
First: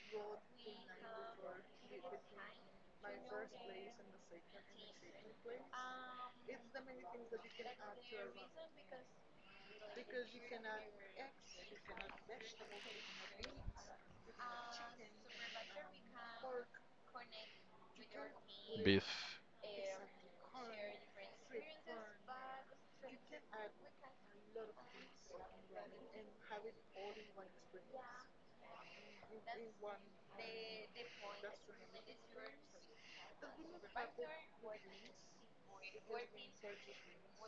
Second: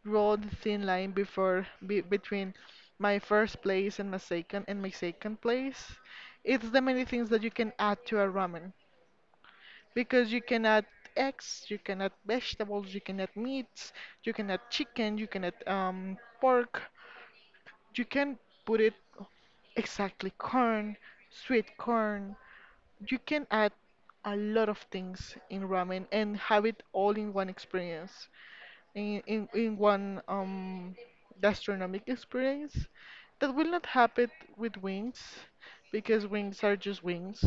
[SPEAKER 2] draw the thin line between my first place and my second place, it's the many things that you can add to a ramen because you can add eggs, you can add vegetables, you can add meats, you can add chicken, you can add pork. You can put it
[SPEAKER 1] beef.
[SPEAKER 2] exactly corn, sweet corn. You can add a lot of things in ramen and have it all in one experience, in one gastronomic experience. That will not happen with wings because wings are just wings.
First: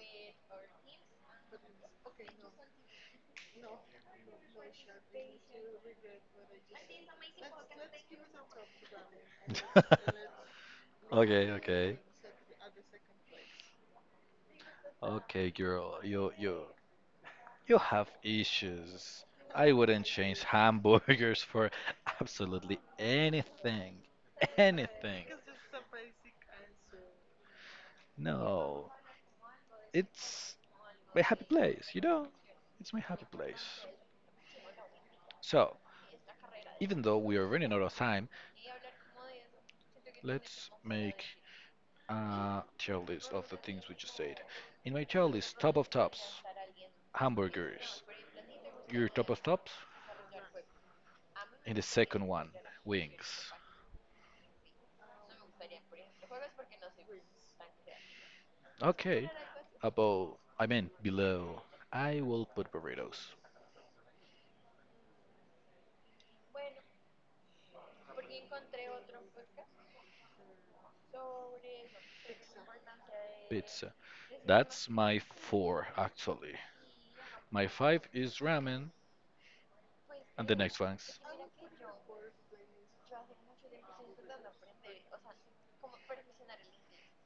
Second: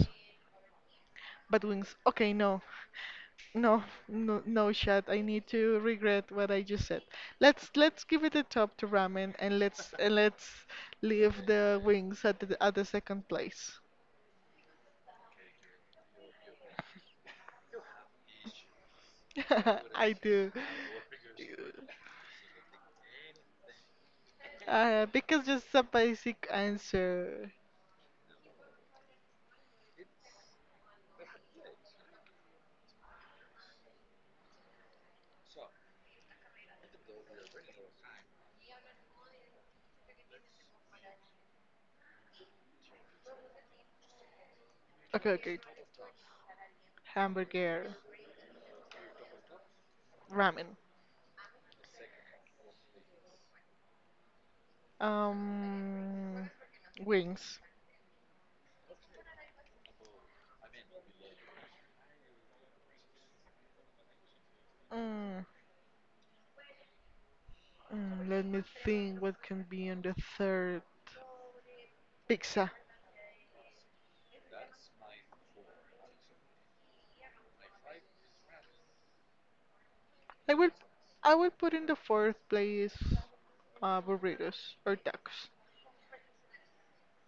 [SPEAKER 2] But wings. Okay, no. No, no, no shot. I need to regret what I just said. Let's give it a top to ramen and let's leave
[SPEAKER 1] okay,
[SPEAKER 2] the
[SPEAKER 1] okay.
[SPEAKER 2] wings at the second place.
[SPEAKER 1] Okay, girl, you have issues. I wouldn't
[SPEAKER 2] I
[SPEAKER 1] change
[SPEAKER 2] do.
[SPEAKER 1] hamburgers for absolutely anything. Anything.
[SPEAKER 2] Because just a basic answer.
[SPEAKER 1] No, it's my happy place, you know? It's my happy place. So, even though we are running out of time, let's make a tier list of the things we just said. In my tier
[SPEAKER 2] Okay, okay.
[SPEAKER 1] list, top of tops,
[SPEAKER 2] Hamburger,
[SPEAKER 1] hamburgers. Your top of tops?
[SPEAKER 2] ramen,
[SPEAKER 1] In the second one, wings.
[SPEAKER 2] um, wings.
[SPEAKER 1] Okay. Above, I mean below. I will put burritos.
[SPEAKER 2] Mm, let me think what can be on the third. Pizza.
[SPEAKER 1] Pizza. That's my four, actually. My five is ramen, and
[SPEAKER 2] I
[SPEAKER 1] the
[SPEAKER 2] would
[SPEAKER 1] next one's.
[SPEAKER 2] I would put in the fourth place burritos or tacos.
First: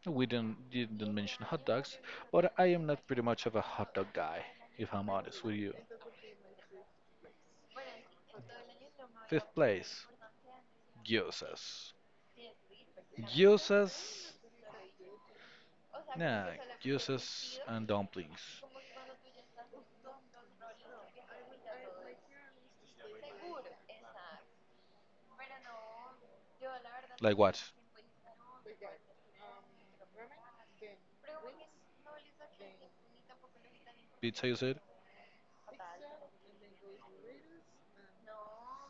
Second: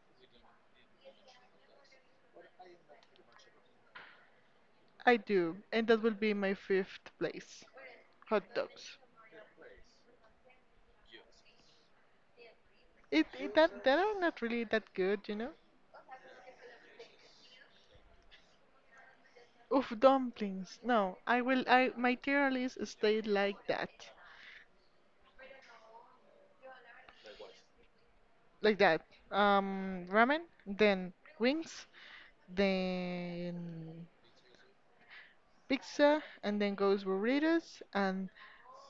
[SPEAKER 1] We didn't mention hot dogs, but I am not pretty much of a hot dog guy, if I'm
[SPEAKER 2] I
[SPEAKER 1] honest with
[SPEAKER 2] do,
[SPEAKER 1] you.
[SPEAKER 2] and that will be my fifth place. Hot dogs.
[SPEAKER 1] Fifth place, gyozas.
[SPEAKER 2] It that
[SPEAKER 1] Gyozas,
[SPEAKER 2] that are not really that good, you know.
[SPEAKER 1] nah, gyozas and dumplings.
[SPEAKER 2] Oof, dumplings. No, I will. I my tier list stayed like that,
[SPEAKER 1] Like what?
[SPEAKER 2] like that. Ramen, then wings, then
[SPEAKER 1] Pizza, you said?
[SPEAKER 2] pizza, and then goes burritos, and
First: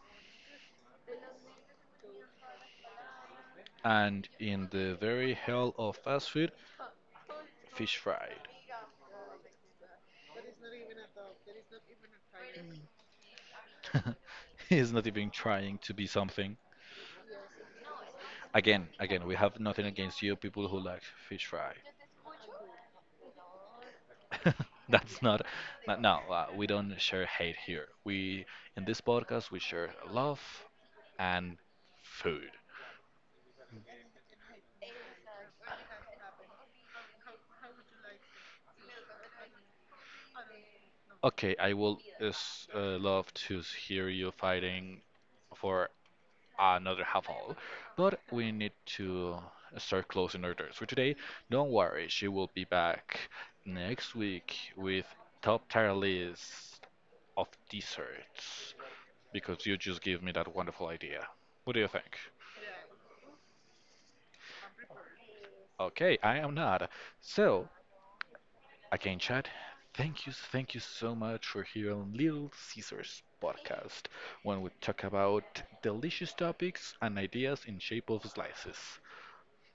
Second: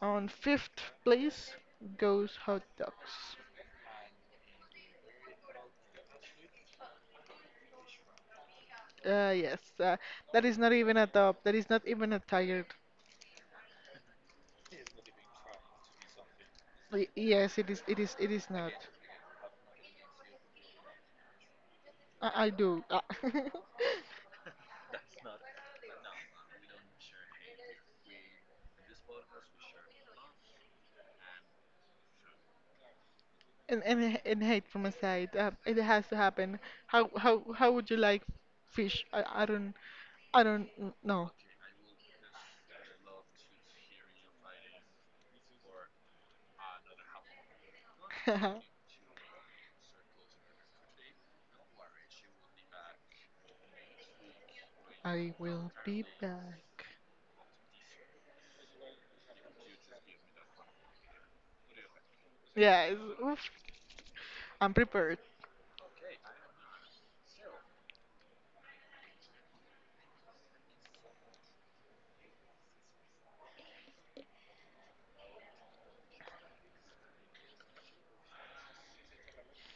[SPEAKER 2] on fifth place goes hot dogs.
[SPEAKER 1] And in the very hell of fast food, fish fried.
[SPEAKER 2] Uh, yes, uh, that is not even a top. That is not even a tired.
[SPEAKER 1] He's not even trying to be something.
[SPEAKER 2] Yes, it is. It is. It is not.
[SPEAKER 1] Again, we have nothing against you, people who like fish fry.
[SPEAKER 2] I do.
[SPEAKER 1] That's not, not no, we don't share hate here. We, in this podcast, we share love and food.
[SPEAKER 2] And and hate from a side. It has to happen. How would you like fish? I don't know.
[SPEAKER 1] Okay, I will is, love to hear you fighting for another half hour, but we need to start closing our doors for today. Don't worry, she will be back next week with
[SPEAKER 2] I
[SPEAKER 1] top
[SPEAKER 2] will
[SPEAKER 1] tier
[SPEAKER 2] be
[SPEAKER 1] list
[SPEAKER 2] back.
[SPEAKER 1] of desserts because you just gave me that wonderful idea. What do you think?
[SPEAKER 2] Yes. Oof. I'm prepared.
[SPEAKER 1] Okay, I am not. So, Again, chat. Thank you, thank you so much for here on Little Caesars podcast, when we talk about delicious topics and ideas in shape of slices.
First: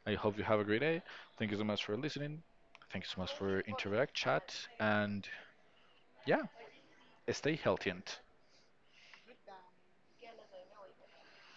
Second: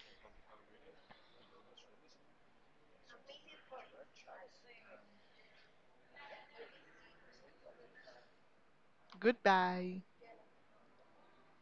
[SPEAKER 1] I hope you have a great day. Thank you so much for listening. Thank you so much for interact, chat, and yeah, stay healthy. And
[SPEAKER 2] Goodbye.